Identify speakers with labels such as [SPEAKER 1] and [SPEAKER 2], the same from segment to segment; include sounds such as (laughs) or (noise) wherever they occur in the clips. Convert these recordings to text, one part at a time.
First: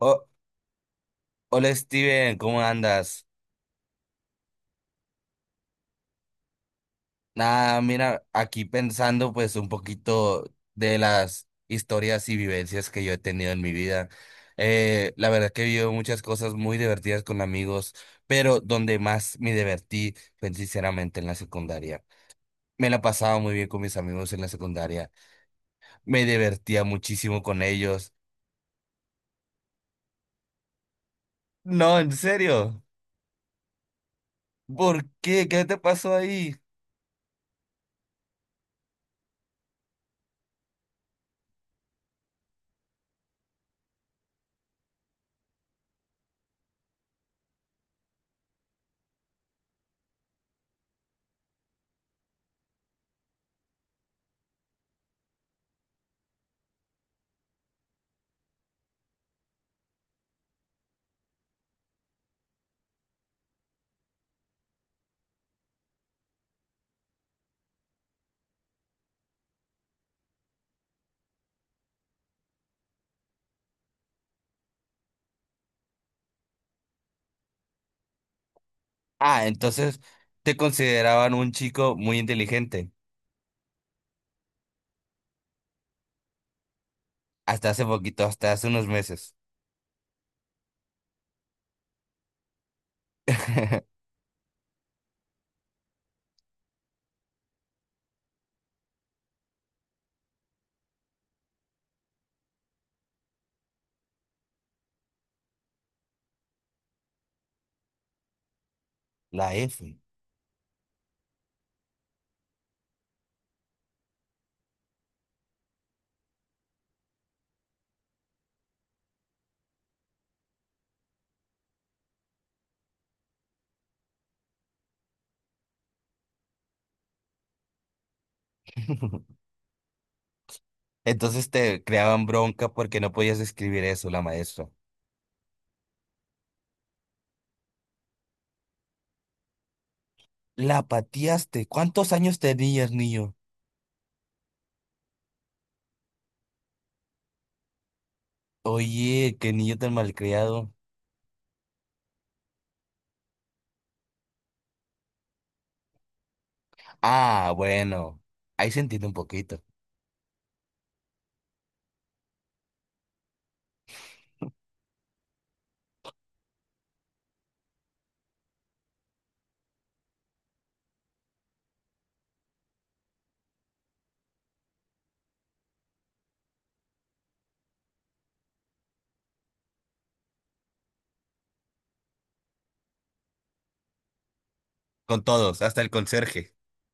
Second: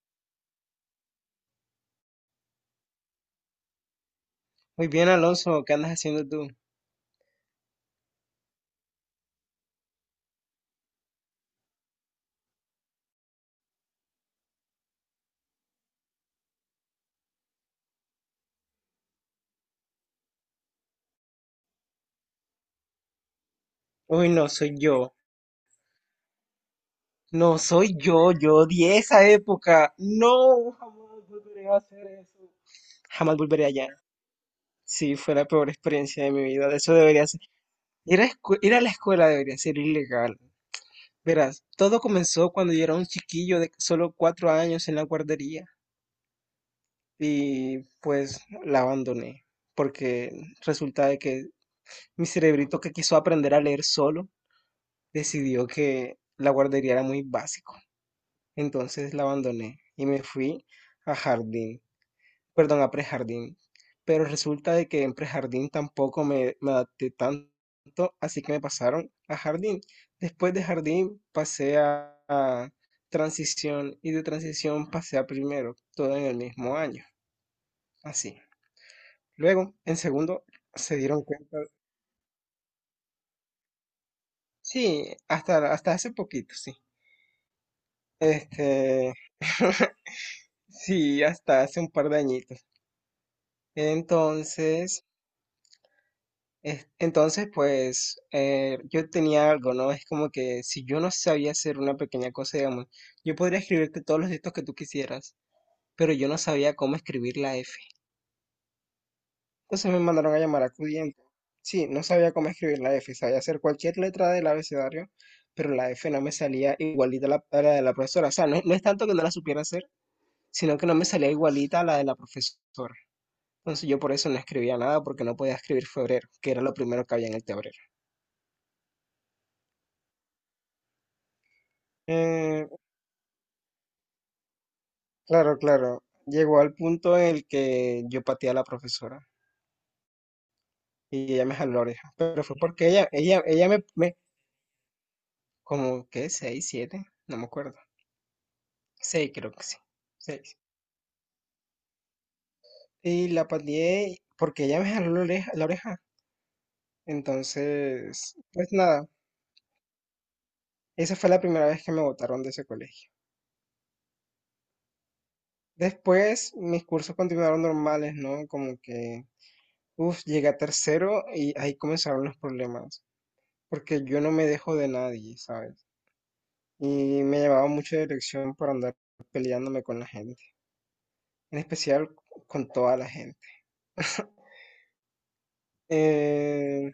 [SPEAKER 1] Oh, hola Steven, ¿cómo andas?
[SPEAKER 2] Muy bien, Alonso, ¿qué andas haciendo tú?
[SPEAKER 1] Nada, mira, aquí pensando pues un poquito de las historias y vivencias que yo he tenido en mi vida. La verdad que he vivido muchas cosas muy divertidas con amigos, pero donde más me divertí fue sinceramente en la secundaria. Me la pasaba muy bien con mis
[SPEAKER 2] Uy,
[SPEAKER 1] amigos en la
[SPEAKER 2] no, soy
[SPEAKER 1] secundaria.
[SPEAKER 2] yo.
[SPEAKER 1] Me divertía muchísimo
[SPEAKER 2] No,
[SPEAKER 1] con
[SPEAKER 2] soy
[SPEAKER 1] ellos.
[SPEAKER 2] yo. Yo odié esa época. No, jamás volveré a
[SPEAKER 1] No,
[SPEAKER 2] hacer
[SPEAKER 1] en
[SPEAKER 2] eso.
[SPEAKER 1] serio.
[SPEAKER 2] Jamás volveré allá.
[SPEAKER 1] ¿Por
[SPEAKER 2] Sí, fue la
[SPEAKER 1] qué? ¿Qué
[SPEAKER 2] peor
[SPEAKER 1] te pasó
[SPEAKER 2] experiencia de mi
[SPEAKER 1] ahí?
[SPEAKER 2] vida. Eso debería ser. Ir a la escuela debería ser ilegal. Verás, todo comenzó cuando yo era un chiquillo de solo cuatro años en la guardería. Y pues la abandoné. Porque resulta de que mi cerebrito que quiso aprender a leer solo decidió que la guardería era muy básico. Entonces la abandoné y me fui a jardín, perdón, a prejardín. Pero resulta de que en prejardín tampoco me adapté tanto, así que me pasaron a jardín. Después de jardín pasé a transición y de transición pasé a primero, todo en el mismo año, así.
[SPEAKER 1] Ah,
[SPEAKER 2] Luego, en
[SPEAKER 1] entonces
[SPEAKER 2] segundo,
[SPEAKER 1] te
[SPEAKER 2] se dieron
[SPEAKER 1] consideraban un
[SPEAKER 2] cuenta,
[SPEAKER 1] chico muy inteligente.
[SPEAKER 2] sí, hasta hace poquito, sí.
[SPEAKER 1] Hasta hace poquito, hasta hace unos
[SPEAKER 2] Este,
[SPEAKER 1] meses.
[SPEAKER 2] (laughs) sí, hasta hace un par de añitos.
[SPEAKER 1] (laughs)
[SPEAKER 2] Entonces, Entonces, pues yo tenía algo, ¿no? Es como que si yo no sabía hacer una pequeña cosa, digamos, yo podría escribirte todos los textos que tú quisieras, pero yo no sabía cómo escribir la F.
[SPEAKER 1] La
[SPEAKER 2] Entonces
[SPEAKER 1] F.
[SPEAKER 2] me mandaron a llamar a Cudiente. Sí, no sabía cómo escribir la F, sabía hacer cualquier letra del abecedario, pero la F no me salía igualita a la de la profesora. O sea, no es tanto que no la supiera hacer, sino que no me salía igualita a la de la profesora. Entonces yo por eso no escribía nada, porque no podía escribir febrero, que era lo primero que había en el tablero.
[SPEAKER 1] (laughs) Entonces te creaban
[SPEAKER 2] Eh,
[SPEAKER 1] bronca porque no podías escribir eso, la maestra.
[SPEAKER 2] Claro, claro. Llegó al punto en el que yo pateé a la profesora
[SPEAKER 1] La
[SPEAKER 2] y ella me
[SPEAKER 1] pateaste.
[SPEAKER 2] jaló la oreja.
[SPEAKER 1] ¿Cuántos años
[SPEAKER 2] Pero fue porque
[SPEAKER 1] tenías,
[SPEAKER 2] ella,
[SPEAKER 1] niño?
[SPEAKER 2] ella, ella me, me, como, ¿qué? ¿Seis, siete? No me acuerdo. Seis,
[SPEAKER 1] Oye, qué
[SPEAKER 2] creo que
[SPEAKER 1] niño
[SPEAKER 2] sí.
[SPEAKER 1] tan
[SPEAKER 2] Seis.
[SPEAKER 1] malcriado.
[SPEAKER 2] Y la pateé porque ella me jaló la oreja, la oreja.
[SPEAKER 1] Ah, bueno.
[SPEAKER 2] Entonces, pues
[SPEAKER 1] Ahí se entiende
[SPEAKER 2] nada,
[SPEAKER 1] un poquito.
[SPEAKER 2] esa fue la primera vez que me botaron de ese colegio. Después, mis cursos continuaron normales, ¿no? Como que, uff, llegué a tercero y ahí comenzaron los problemas. Porque yo no me dejo de nadie, ¿sabes? Y me llamaba mucho la dirección para andar peleándome con la gente, en especial con toda la gente. (laughs)
[SPEAKER 1] Con todos, hasta el conserje.
[SPEAKER 2] Eh,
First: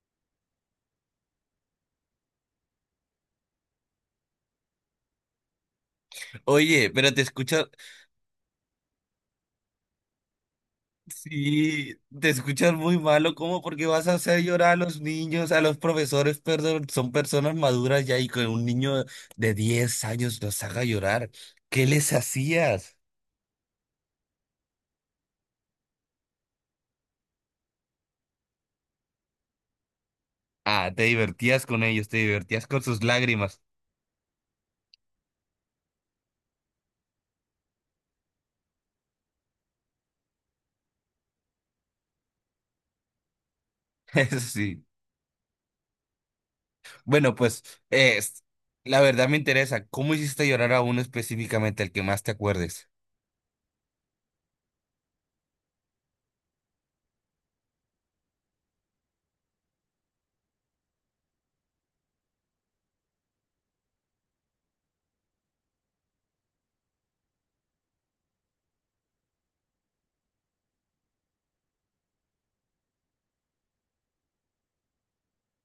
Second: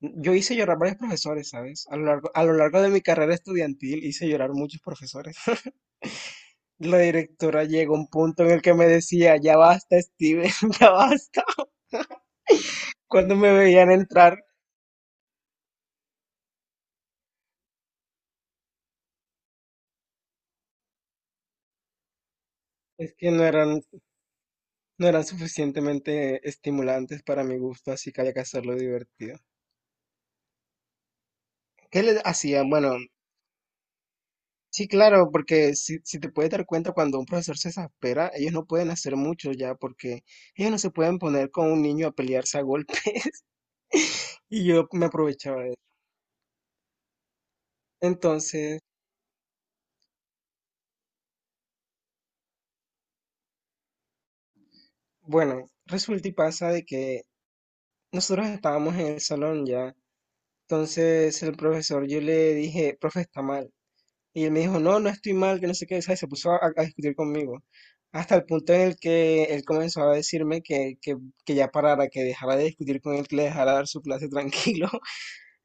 [SPEAKER 2] yo hice llorar varios profesores, ¿sabes? A lo largo de mi carrera estudiantil hice llorar muchos profesores. (laughs)
[SPEAKER 1] Oye,
[SPEAKER 2] La
[SPEAKER 1] pero te
[SPEAKER 2] directora
[SPEAKER 1] escucho.
[SPEAKER 2] llegó a un punto en el que me decía, ya basta, Steven, (laughs) ya basta.
[SPEAKER 1] Sí, te escuchas muy malo,
[SPEAKER 2] Cuando me
[SPEAKER 1] ¿cómo? Porque
[SPEAKER 2] veían
[SPEAKER 1] vas a hacer
[SPEAKER 2] entrar,
[SPEAKER 1] llorar a los niños, a los profesores, perdón, son personas maduras ya y que un niño de 10 años los haga llorar. ¿Qué les hacías?
[SPEAKER 2] es que no eran, no eran suficientemente estimulantes para mi gusto, así que había que hacerlo divertido.
[SPEAKER 1] Ah, te divertías con
[SPEAKER 2] ¿Qué
[SPEAKER 1] ellos, te
[SPEAKER 2] les hacía?
[SPEAKER 1] divertías con
[SPEAKER 2] Bueno,
[SPEAKER 1] sus lágrimas.
[SPEAKER 2] sí, claro, porque si te puedes dar cuenta, cuando un profesor se exaspera, ellos no pueden hacer mucho ya, porque ellos no se pueden poner con un niño a pelearse a golpe. (laughs)
[SPEAKER 1] (laughs) Eso
[SPEAKER 2] Y
[SPEAKER 1] sí.
[SPEAKER 2] yo me aprovechaba de eso.
[SPEAKER 1] Bueno, pues, es,
[SPEAKER 2] Entonces,
[SPEAKER 1] la verdad me interesa, ¿cómo hiciste llorar a uno específicamente, el que más te acuerdes?
[SPEAKER 2] bueno, resulta y pasa de que nosotros estábamos en el salón ya. Entonces el profesor, yo le dije, profe, está mal. Y él me dijo, no, no estoy mal, que no sé qué, ¿sabes? Se puso a discutir conmigo. Hasta el punto en el que él comenzó a decirme que ya parara, que dejara de discutir con él, que le dejara dar su clase (laughs) tranquilo.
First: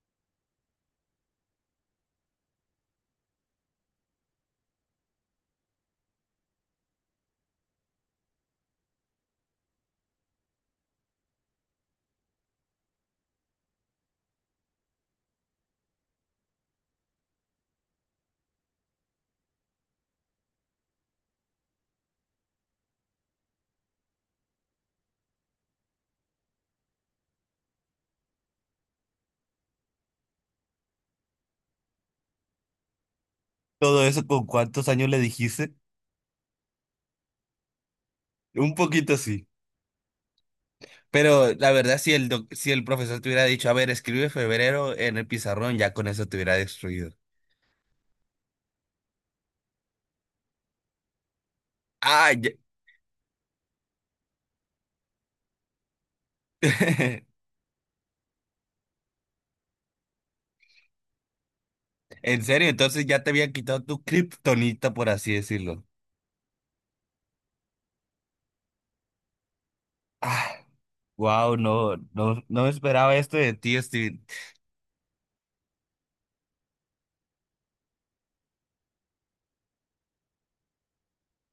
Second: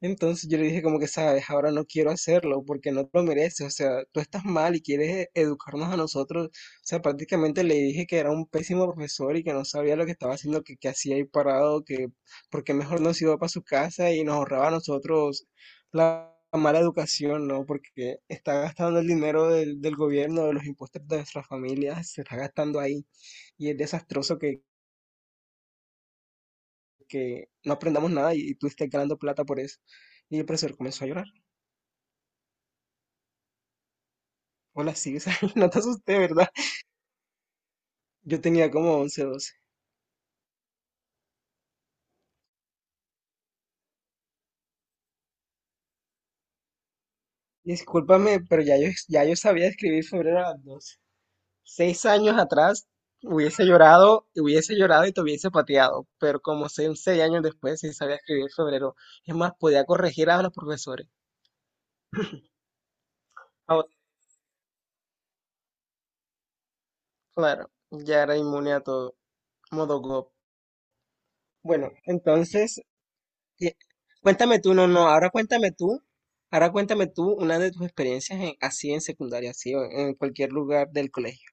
[SPEAKER 2] Entonces yo le dije como que, sabes, ahora no quiero hacerlo porque no te lo mereces, o sea, tú estás mal y quieres educarnos a nosotros. O sea, prácticamente le dije que era un pésimo profesor y que no sabía lo que estaba haciendo, que hacía ahí parado, que porque mejor no se iba para su casa y nos ahorraba a nosotros la mala educación, ¿no? Porque está gastando el dinero del gobierno, de los impuestos de nuestras familias, se está gastando ahí y es desastroso que no aprendamos nada y, y tú estés ganando plata por eso. Y el profesor comenzó a llorar.
[SPEAKER 1] ¿Todo eso con cuántos
[SPEAKER 2] Hola,
[SPEAKER 1] años
[SPEAKER 2] sí,
[SPEAKER 1] le
[SPEAKER 2] o sea, (laughs) no
[SPEAKER 1] dijiste?
[SPEAKER 2] te asusté, ¿verdad? Yo tenía
[SPEAKER 1] Un
[SPEAKER 2] como
[SPEAKER 1] poquito
[SPEAKER 2] once,
[SPEAKER 1] sí.
[SPEAKER 2] doce.
[SPEAKER 1] Pero la verdad, si el profesor te hubiera dicho, a ver, escribe febrero en el pizarrón, ya con eso te hubiera destruido.
[SPEAKER 2] Discúlpame, pero ya yo sabía escribir febrero a las 12. Seis
[SPEAKER 1] Ah,
[SPEAKER 2] años
[SPEAKER 1] ya-
[SPEAKER 2] atrás hubiese llorado y te hubiese pateado, pero como seis
[SPEAKER 1] (laughs)
[SPEAKER 2] años después sí sabía escribir febrero. Es más, podía corregir a los profesores.
[SPEAKER 1] en serio, entonces ya te había quitado
[SPEAKER 2] Ahora,
[SPEAKER 1] tu kriptonita, por así decirlo.
[SPEAKER 2] claro, ya era inmune a todo, modo go.
[SPEAKER 1] Ah, wow,
[SPEAKER 2] Bueno,
[SPEAKER 1] no, no, no me
[SPEAKER 2] entonces,
[SPEAKER 1] esperaba esto de
[SPEAKER 2] y-
[SPEAKER 1] ti, Steve.
[SPEAKER 2] cuéntame tú, no, no, ahora cuéntame tú. Ahora cuéntame tú una de tus experiencias así en secundaria, así o en cualquier lugar del colegio.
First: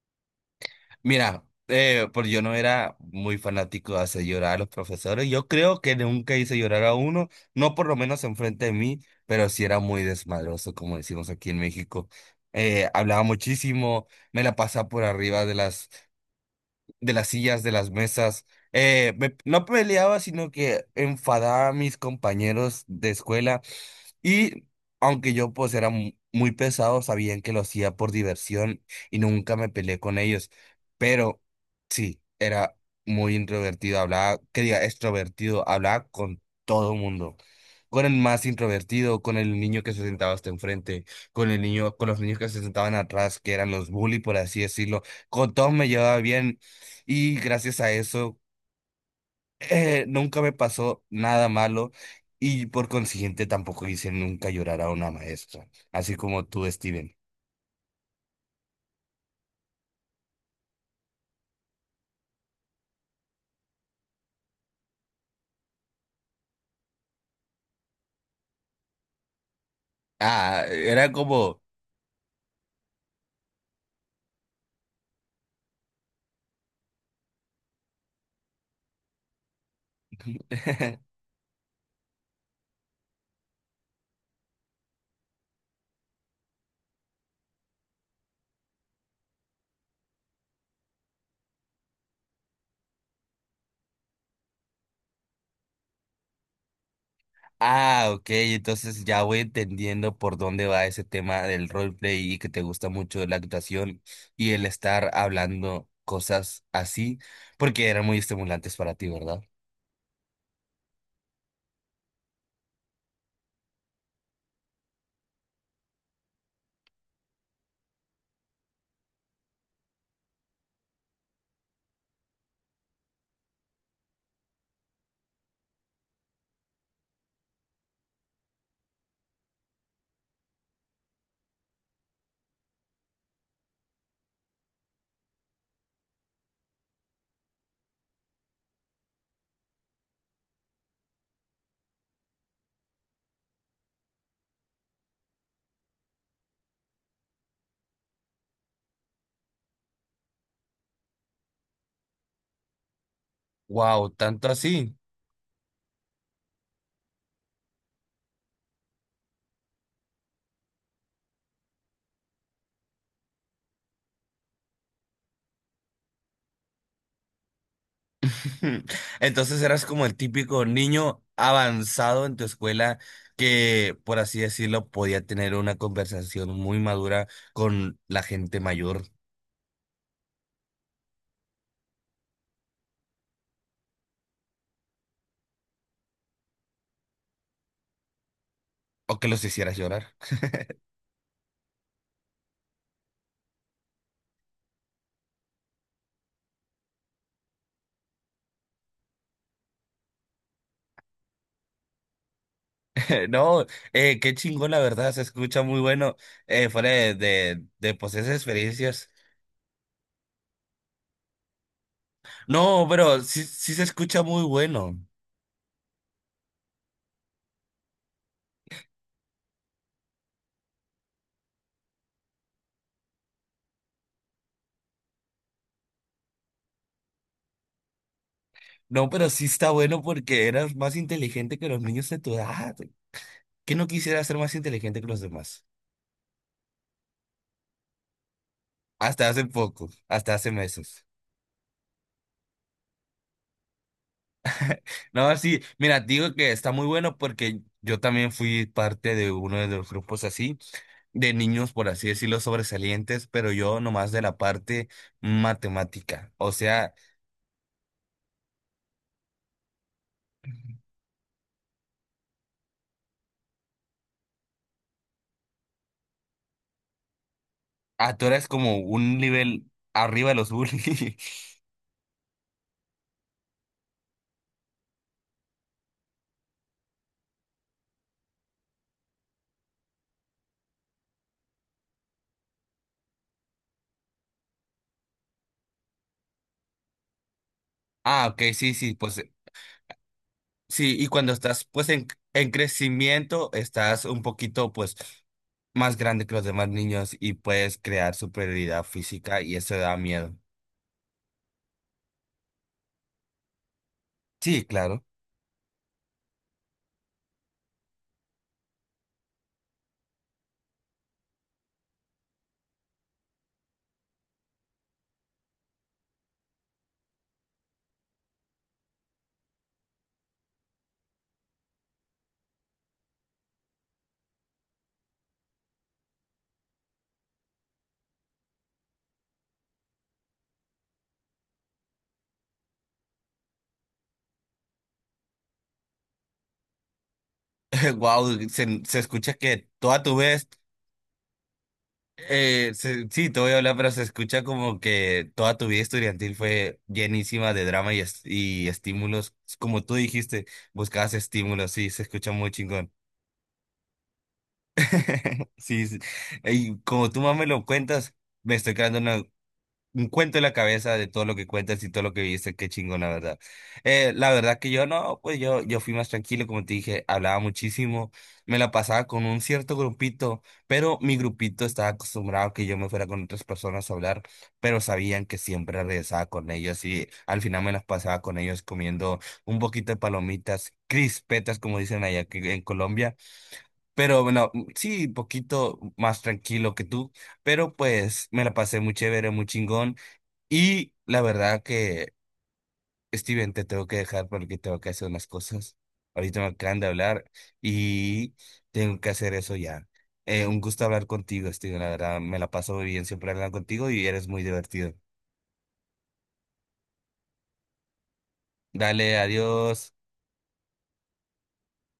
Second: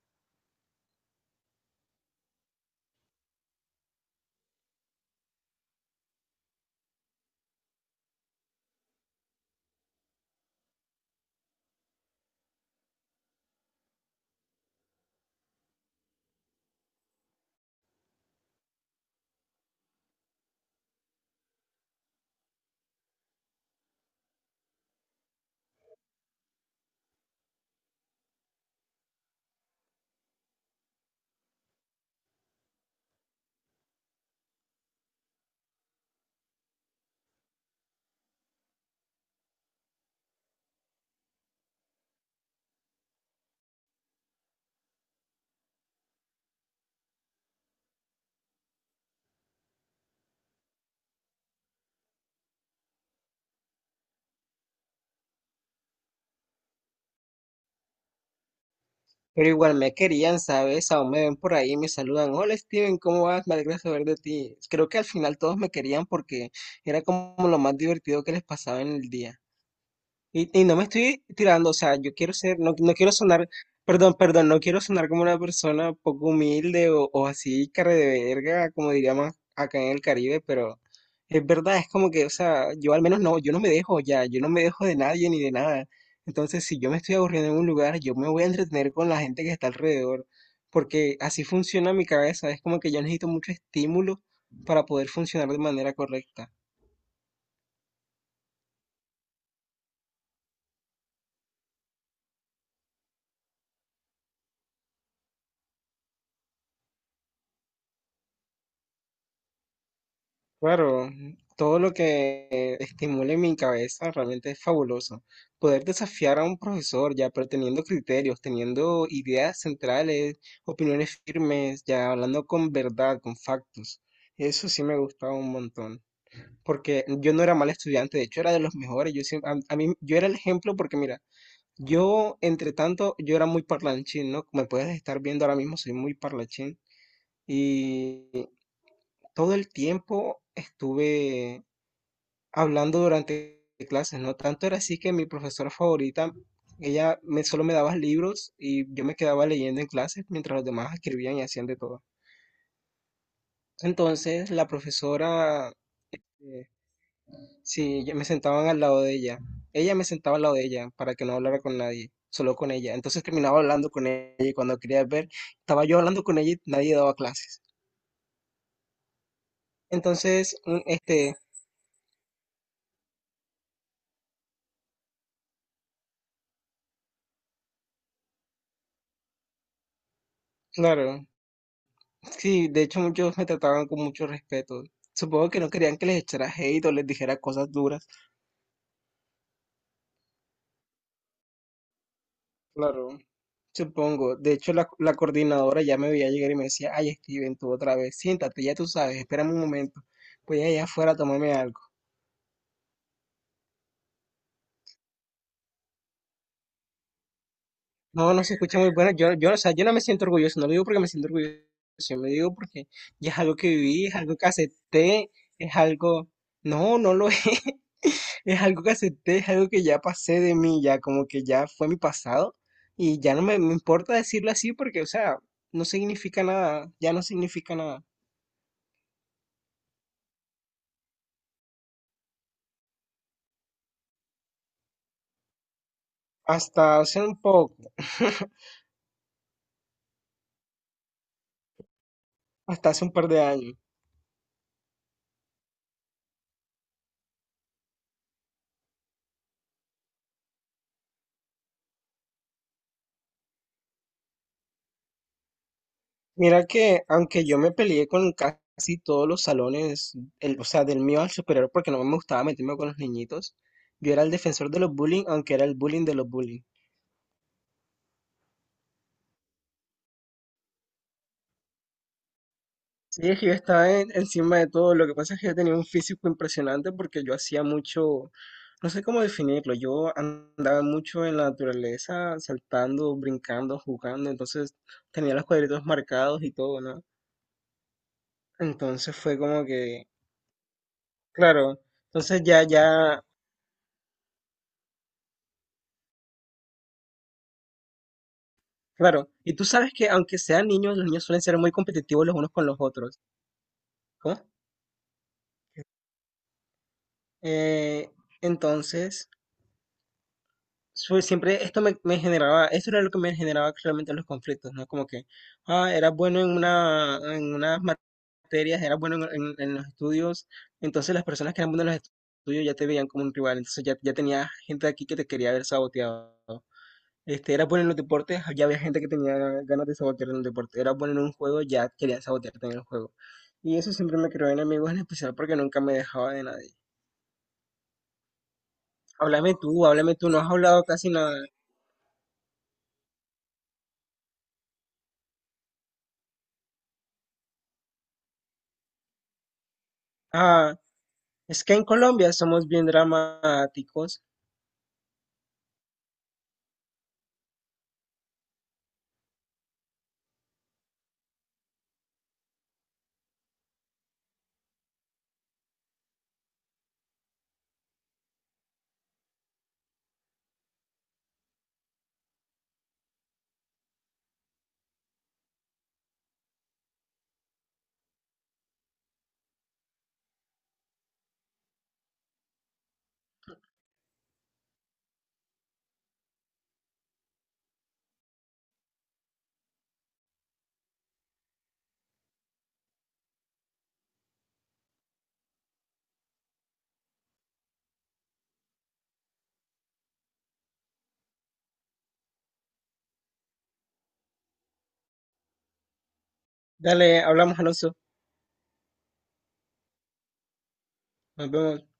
[SPEAKER 1] Mira, pues yo no era muy fanático de hacer llorar a los profesores. Yo creo que nunca hice llorar a uno, no por lo menos enfrente de mí, pero sí era muy desmadroso, como decimos aquí en México. Hablaba muchísimo, me la pasaba por arriba de las sillas, de las mesas. No peleaba, sino que enfadaba a mis compañeros de escuela y aunque yo pues era muy pesado, sabían que lo hacía por diversión y nunca me peleé con ellos. Pero sí, era muy introvertido, hablaba, que diga, extrovertido, hablaba con todo el mundo. Con el más introvertido, con el niño que se sentaba hasta enfrente, con el niño, con los niños que se sentaban atrás, que eran los bully, por así decirlo. Con todos me llevaba bien y gracias a eso nunca me pasó nada malo y por consiguiente tampoco hice nunca llorar a una maestra, así como tú, Steven.
[SPEAKER 2] Pero igual me querían, ¿sabes? Aún me ven por ahí y me saludan. Hola Steven, ¿cómo vas? Me alegra saber de ti. Creo que al final todos me querían porque era como lo más divertido que les pasaba en el día.
[SPEAKER 1] Ah,
[SPEAKER 2] Y no me
[SPEAKER 1] era
[SPEAKER 2] estoy
[SPEAKER 1] como...
[SPEAKER 2] tirando, o sea, yo quiero ser, no, no quiero sonar, perdón, perdón, no quiero sonar como una persona poco humilde o así, cara de verga, como diríamos acá en el Caribe, pero
[SPEAKER 1] (laughs)
[SPEAKER 2] es verdad, es como que, o sea, yo al menos no, yo no me dejo de nadie ni de nada. Entonces, si yo me estoy aburriendo en un lugar, yo me voy a entretener con la gente que está alrededor, porque así funciona mi cabeza, es como que yo necesito mucho estímulo para poder funcionar de manera correcta.
[SPEAKER 1] Ah, ok, entonces ya voy entendiendo por dónde va ese tema del roleplay y que te gusta mucho la actuación y el estar hablando cosas así, porque eran muy estimulantes para ti, ¿verdad?
[SPEAKER 2] Claro, todo lo que estimule mi cabeza realmente es fabuloso. Poder desafiar a un profesor ya, pero teniendo criterios, teniendo ideas centrales, opiniones firmes, ya hablando con verdad, con factos. Eso sí me gustaba un montón, porque yo no era mal estudiante, de hecho era de los mejores. Yo siempre, a mí, yo era el ejemplo porque mira, yo entre tanto, yo era muy parlanchín, ¿no? Como puedes estar viendo ahora mismo, soy muy parlanchín. Y todo el tiempo estuve hablando durante clases, ¿no? Tanto era así que mi profesora favorita, solo me daba libros y yo me quedaba leyendo en clases mientras los demás escribían y hacían de todo.
[SPEAKER 1] Wow, tanto
[SPEAKER 2] Entonces, la
[SPEAKER 1] así.
[SPEAKER 2] profesora, eh, sí, yo me sentaban al lado de ella. Ella me sentaba al lado de ella para que no hablara con nadie, solo con ella. Entonces terminaba hablando con ella y cuando quería ver, estaba yo hablando con ella y nadie daba clases.
[SPEAKER 1] (laughs) Entonces eras como el
[SPEAKER 2] Entonces,
[SPEAKER 1] típico
[SPEAKER 2] un-
[SPEAKER 1] niño
[SPEAKER 2] este,
[SPEAKER 1] avanzado en tu escuela que, por así decirlo, podía tener una conversación muy madura con la gente mayor
[SPEAKER 2] claro, sí, de hecho muchos me trataban con mucho respeto. Supongo que no querían que les echara hate o les dijera cosas duras.
[SPEAKER 1] o que los hicieras llorar. (laughs)
[SPEAKER 2] Claro. Supongo. De hecho, la coordinadora ya me veía llegar y me decía, ay, Steven, tú otra vez, siéntate, ya tú sabes, espérame un momento. Voy allá afuera a tomarme algo.
[SPEAKER 1] No, qué chingón, la verdad, se escucha muy bueno, fuera de, pues
[SPEAKER 2] No,
[SPEAKER 1] esas
[SPEAKER 2] no se escucha muy
[SPEAKER 1] experiencias.
[SPEAKER 2] bueno. Yo, o sea, yo no me siento orgulloso, no lo digo porque me siento orgulloso, yo me digo
[SPEAKER 1] No,
[SPEAKER 2] porque
[SPEAKER 1] pero
[SPEAKER 2] ya es
[SPEAKER 1] sí,
[SPEAKER 2] algo que
[SPEAKER 1] sí se
[SPEAKER 2] viví, es
[SPEAKER 1] escucha
[SPEAKER 2] algo
[SPEAKER 1] muy
[SPEAKER 2] que
[SPEAKER 1] bueno.
[SPEAKER 2] acepté, es algo... No, no lo (laughs) es. Es algo que acepté, es algo que ya pasé de mí, ya como que ya fue mi pasado y ya no me importa decirlo así porque, o sea, no significa nada, ya no significa nada.
[SPEAKER 1] No, pero sí está bueno porque eras más inteligente que los niños de tu edad. ¿Qué no quisieras ser más inteligente que los demás?
[SPEAKER 2] Hasta hace un poco, (laughs)
[SPEAKER 1] Hasta hace poco, hasta hace meses.
[SPEAKER 2] hasta hace un par de años.
[SPEAKER 1] No, sí, mira, digo que está muy bueno porque yo también fui parte de uno de los grupos así, de niños, por así decirlo, sobresalientes, pero yo nomás de la parte matemática. O
[SPEAKER 2] Mira
[SPEAKER 1] sea,
[SPEAKER 2] que aunque yo me peleé con casi todos los salones, el, o sea, del mío al superior porque no me gustaba meterme con los niñitos, yo era el defensor de los bullying, aunque era el bullying de los bullying.
[SPEAKER 1] ah, tú eres como un nivel arriba de los bullies. (laughs)
[SPEAKER 2] Sí, es que yo encima de todo. Lo que pasa es que yo tenía un físico impresionante porque yo hacía mucho, no sé cómo definirlo, yo andaba mucho en la naturaleza, saltando, brincando, jugando, entonces tenía los cuadritos marcados y todo, ¿no?
[SPEAKER 1] Ah, ok, sí, sí,
[SPEAKER 2] Entonces
[SPEAKER 1] pues
[SPEAKER 2] fue como que,
[SPEAKER 1] sí, y cuando estás
[SPEAKER 2] claro,
[SPEAKER 1] pues
[SPEAKER 2] entonces
[SPEAKER 1] en
[SPEAKER 2] ya,
[SPEAKER 1] crecimiento, estás un poquito pues más grande que los demás niños y puedes crear superioridad
[SPEAKER 2] claro.
[SPEAKER 1] física
[SPEAKER 2] Y
[SPEAKER 1] y
[SPEAKER 2] tú
[SPEAKER 1] eso
[SPEAKER 2] sabes
[SPEAKER 1] da
[SPEAKER 2] que
[SPEAKER 1] miedo.
[SPEAKER 2] aunque sean niños, los niños suelen ser muy competitivos los unos con los otros. ¿Cómo?
[SPEAKER 1] Sí, claro.
[SPEAKER 2] Eh, entonces, Fue siempre esto me generaba, eso era lo que me generaba realmente los conflictos, ¿no? Como que, ah, era bueno en unas materias, era bueno en los estudios, entonces las personas que eran buenas en los estudios ya te veían como un rival, entonces ya tenía gente aquí que te quería haber saboteado. Era bueno en los deportes, ya había gente que tenía ganas de sabotear en el deporte, era bueno en un juego, ya quería sabotearte en el juego. Y eso siempre me creó enemigos, en especial porque nunca me dejaba de nadie.
[SPEAKER 1] (laughs) Wow, se escucha
[SPEAKER 2] Háblame
[SPEAKER 1] que
[SPEAKER 2] tú,
[SPEAKER 1] toda
[SPEAKER 2] háblame
[SPEAKER 1] tu
[SPEAKER 2] tú, no
[SPEAKER 1] vez,
[SPEAKER 2] has hablado casi nada.
[SPEAKER 1] sí, te voy a hablar, pero se escucha como que toda tu vida estudiantil fue llenísima de drama y, y estímulos. Como tú dijiste,
[SPEAKER 2] Ah.
[SPEAKER 1] buscabas
[SPEAKER 2] Es
[SPEAKER 1] estímulos,
[SPEAKER 2] que en
[SPEAKER 1] sí, se escucha
[SPEAKER 2] Colombia
[SPEAKER 1] muy
[SPEAKER 2] somos bien
[SPEAKER 1] chingón.
[SPEAKER 2] dramáticos.
[SPEAKER 1] (laughs) Sí, sí. Y como tú más me lo cuentas, me estoy quedando un cuento en la cabeza de todo lo que cuentas y todo lo que viste, qué chingón, la verdad. La verdad que yo no, pues yo fui más tranquilo, como te dije, hablaba muchísimo, me la pasaba con un cierto grupito, pero mi grupito estaba acostumbrado a que yo me fuera con otras personas a hablar, pero sabían que siempre regresaba con ellos y al final me las pasaba con ellos comiendo un poquito de palomitas, crispetas, como dicen allá en Colombia, pero bueno, sí, poquito más tranquilo que tú, pero pues me la pasé muy chévere, muy chingón. Y la verdad que, Steven, te tengo que dejar porque tengo que hacer unas cosas. Ahorita me acaban de hablar y tengo que hacer eso ya. Un gusto hablar contigo, Steven. La verdad, me la paso muy bien siempre hablando contigo y eres muy divertido.
[SPEAKER 2] Dale, hablamos, Alonso.
[SPEAKER 1] Dale, adiós.
[SPEAKER 2] Nos vemos.